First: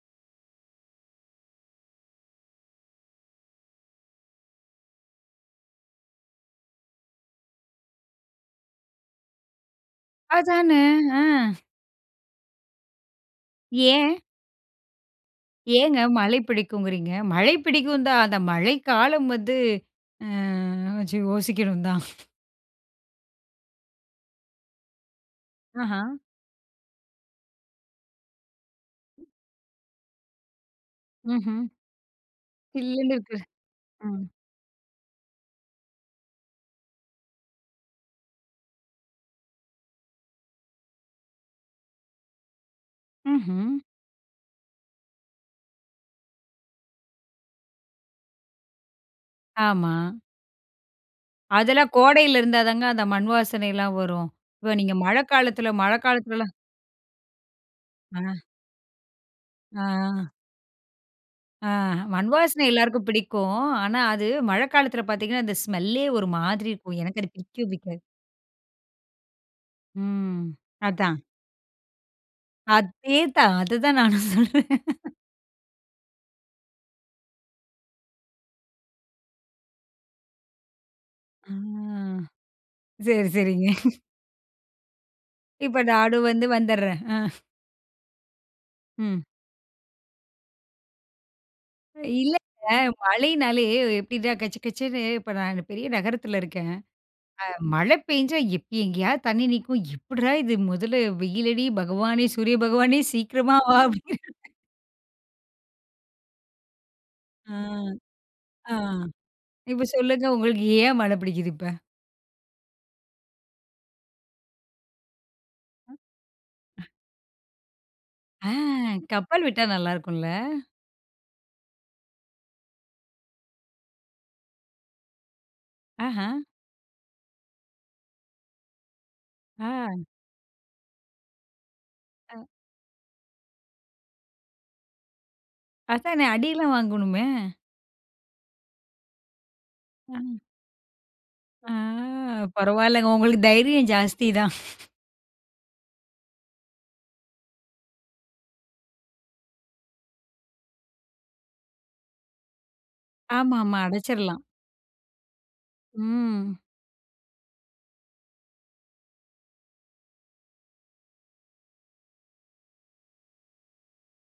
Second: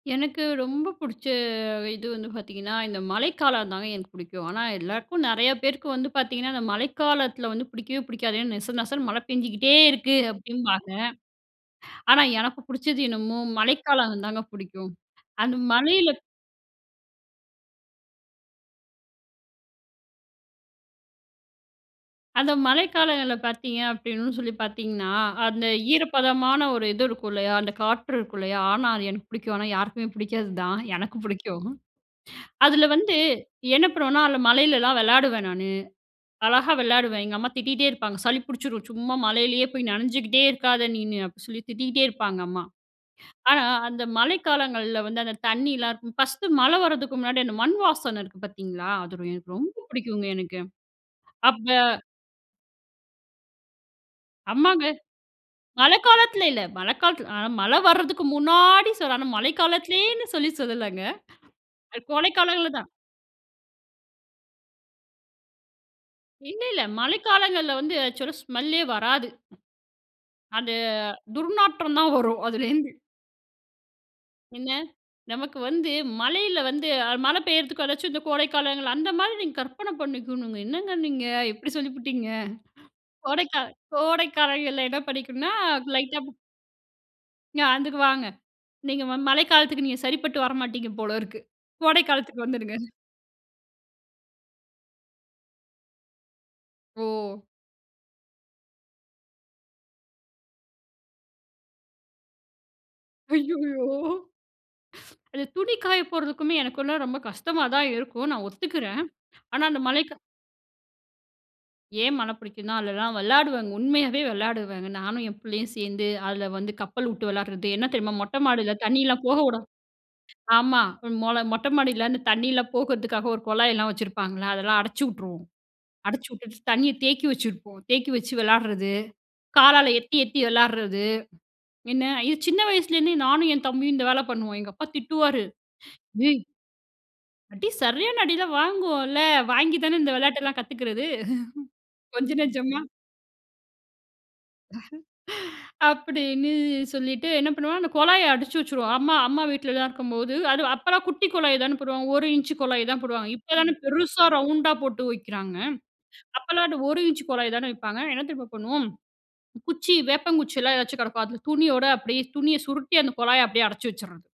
எனக்கு ரொம்ப புடிச்ச இது வந்து பாத்தீங்கன்னா, இந்த மழைக்காலம்தாங்க எனக்கு பிடிக்கும். ஆனா, எல்லாருக்கும் நிறையா பேருக்கு வந்து பாத்தீங்கன்னா அந்த மழைக்காலத்துல வந்து பிடிக்கவே பிடிக்காது ஏன்னா நெச நெசனு மழை பெஞ்சுகிட்டே இருக்கு அதான, அப்படிம்பாங்க. ஆ. ஆனா எனக்கு புடிச்சது என்னமோ ஏன்? மழைக்காலம் தாங்க புடிக்கும் அந்த ஏங்க மழையில மழை பிடிக்குங்குறீங்க? மழை பிடிக்கும் தான் அந்த மழைக்காலம் வந்து ம் கொஞ்சம் யோசிக்கணும் தான். அந்த மழைக்காலங்கள்ல பார்த்தீங்க அப்படின்னு சொல்லி பார்த்தீங்கன்னா, அந்த ஆஹ. ஈரப்பதமான ஒரு இது இருக்கும் இல்லையா அந்த காற்று இருக்கும் இல்லையா ஆனா அது எனக்கு புடிக்கும். ஆனா யாருக்குமே புடிக்காதுதான், எனக்கு ம்ஹ்ம். பிடிக்கும். அதுல வந்து [unintelligible] என்ன பண்ணுவோன்னா ம். அதுல மழையிலலாம் விளையாடுவேன் நானு. அழகா விளையாடுவேன். எங்க அம்மா திட்டிகிட்டே இருப்பாங்க. "சளி பிடிச்சிடும் சும்மா மழையிலேயே போய் நனைஞ்சுகிட்டே இருக்காத நீனு"அப்படி சொல்லி திட்டிகிட்டே இருப்பாங்க அம்மா. ஆனா ம்ஹ்ம். அந்த மழை காலங்கள்ல வந்து அந்த தண்ணியலாம் இருக்கும், ஃபர்ஸ்ட்டு, மழை வரதுக்கு முன்னாடி அந்த மண் வாசனை இருக்கு பார்த்தீங்களா! அது எனக்கு ரொம்ப ஆமா. பிடிக்குங்க எனக்கு. அப்ப அதெல்லாம் கோடையில இருந்தா தாங்க அந்த மண் வாசனையெல்லாம் வரும். இப்ப ஆமாங்க. நீங்க மழைக்காலத்துல மழை காலத்துல மழைக்காலத்துலலாம் இல்ல. மழை காலத்துல ஆ மழை வர்றதுக்கு அ. முன்னாடி சொல்றேன். ஆனா, மழை காலத்துலயேன்னு ஆ. சொல்லி சொல்லலங்க. ஆ, அ கோடை மண்வாசனை காலங்கள்ல தான். எல்லோருக்கும் பிடிக்கும். ஆனா அது மழைக்காலத்துல பார்த்தீங்கன்னா அந்த ஸ்மெல்லே ஒரு இல்ல மாதிரி இல்ல. இருக்கும். மழை எனக்கு அது பிடிக்கவே காலங்கள்ல வந்து பிடிக்காது. ஆக்சுவலா ஸ்மெல்லே வராது. ம், அது அதான். துர்நாற்றம் தான் வரும் அதுலேந்து. அதே தான்! அததான் நானும் சொல்றேன். என்ன, நமக்கு வந்து மழையில வந்து மழை பெய்யிறதுக்கு எதாச்சும் இந்த கோடைக்காலங்கள் அந்த மாரி நீங்க கற்பனை பண்ணிக்கணுங்க, என்னங்க நீங்க ஆ! எப்படி சொல்லிப்புட்டீங்க! சரி, கோடைக்கா சரிங்க. கோடைக்காலங்கள்ல என்ன பண்ணிக்கணும்னா இப்போ லைட்டா நானும் [unintelligible] வந்து வந்துறேன். ஆ, அதுக்கு வாங்க. நீங்க ம ம். மழைக்காலத்துக்கு நீங்க சரிப்பட்டு வர மாட்டீங்க போல இருக்கு. கோடை இல்லைங்க காலத்துக்கு வந்துடுங்க. மழைன்னாலே எப்படின்னா கசகசன்னு இப்ப நா இங்க பெரிய நகரத்துல இருக்கேன். ஓ! ஆ மழை பேஞ்சா எப்ப எங்கேயாவது தண்ணீ நிக்கும் எப்படிரா இது முதல்ல வெயிலடி பகவானே சூரிய பகவானே சீக்கிரமா வா அய்யயோ! அப்டி. [unintelligible] அது துணி காயப் போறதுக்குமே எனக்குல்லாம் ரொம்ப ஆ, கஷ்டமா தான் இருக்கும். நான் ஆ ஒத்துக்கிறேன். ஆனா அந்த இப்போ மலைக்க சொல்லுங்க! உங்களுக்கு ஏன் மழை பிடிக்குது இப்ப? ஏன் மழை பிடிக்குன்னா அதுலெல்லாம் விளையாடுவங்க! உண்மையாவே விளையாடுவங்க. நானும் என் புள்ளையும் சேந்து அதுல வந்து கப்பல் உட்டு விளையாடுறது. என்ன தெரியுமா, மொட்டை ஆ! மாடியில தண்ணியலாம் கப்பல் போகவுட விட்டா நல்லா இருக்கும்ல! ஆமா! மொல மொட்டை மாடியில அந்த தண்ணியெல்லாம் போகுறதுக்காக ஒரு குழாய்லாம் வச்சுருப்பாங்கல்ல! அதெல்லாம் அடைச்சிவுட்டுருவோம். ஆஹ. அடச்சிவுட்டுட்டு தண்ணியை தேக்கி வச்சிருப்போம். தேக்கி வச்சு விளையாடுறது, காலால ஆ. எத்தி எத்தி விளாடுறது. என்ன, ஆ. அய்யோ! சின்ன வயசுலேருந்தே நானும் என் தம்பியும் இந்த வேலை பண்ணுவோம். எங்க அப்பா திட்டுவாரு. அதானே டேய் அடியெல்லாம் வாங்கோணுமே! அடி சரியான அடி எல்லாம் வாங்குவோம்ல! வாங்கி தானே இந்த ம். விளையாட்டு எல்லாம் கத்துக்குறது. ஆ, கொஞ்ச நஞ்சமா பரவாயில்லங்க உங்களுக்கு தைரியம் ஜாஸ்திதான். அப்படின்னு சொல்லிட்டு என்ன பண்ணுவோம் அந்த குழாய அடச்சு வச்சுருவோம். அம்மா அம்மா வீட்டிலலாம் இருக்கும்போது அது அப்போலாம் குட்டி குழாய் தானே போடுவாங்க 1 இஞ்ச் குழாய் தான் போடுவாங்க. ஆமா, இப்போதானே ஆமா, பெருசா, அடைச்சிரலாம். ரவுண்டா போட்டு வைக்குறாங்க. ம். அப்போலாம் அந்த 1 இஞ்ச் குழாய் தானே வைப்பாங்க. என்ன தெரியுமா பண்ணுவோம்! குச்சி வேப்பங்குச்சிலாம் எதாச்சும் கெடக்கும். அதுல துணியோட அப்படியே துணியை சுருட்டி அந்த குழாய அப்படியே அடைச்சு வச்சுட்றது.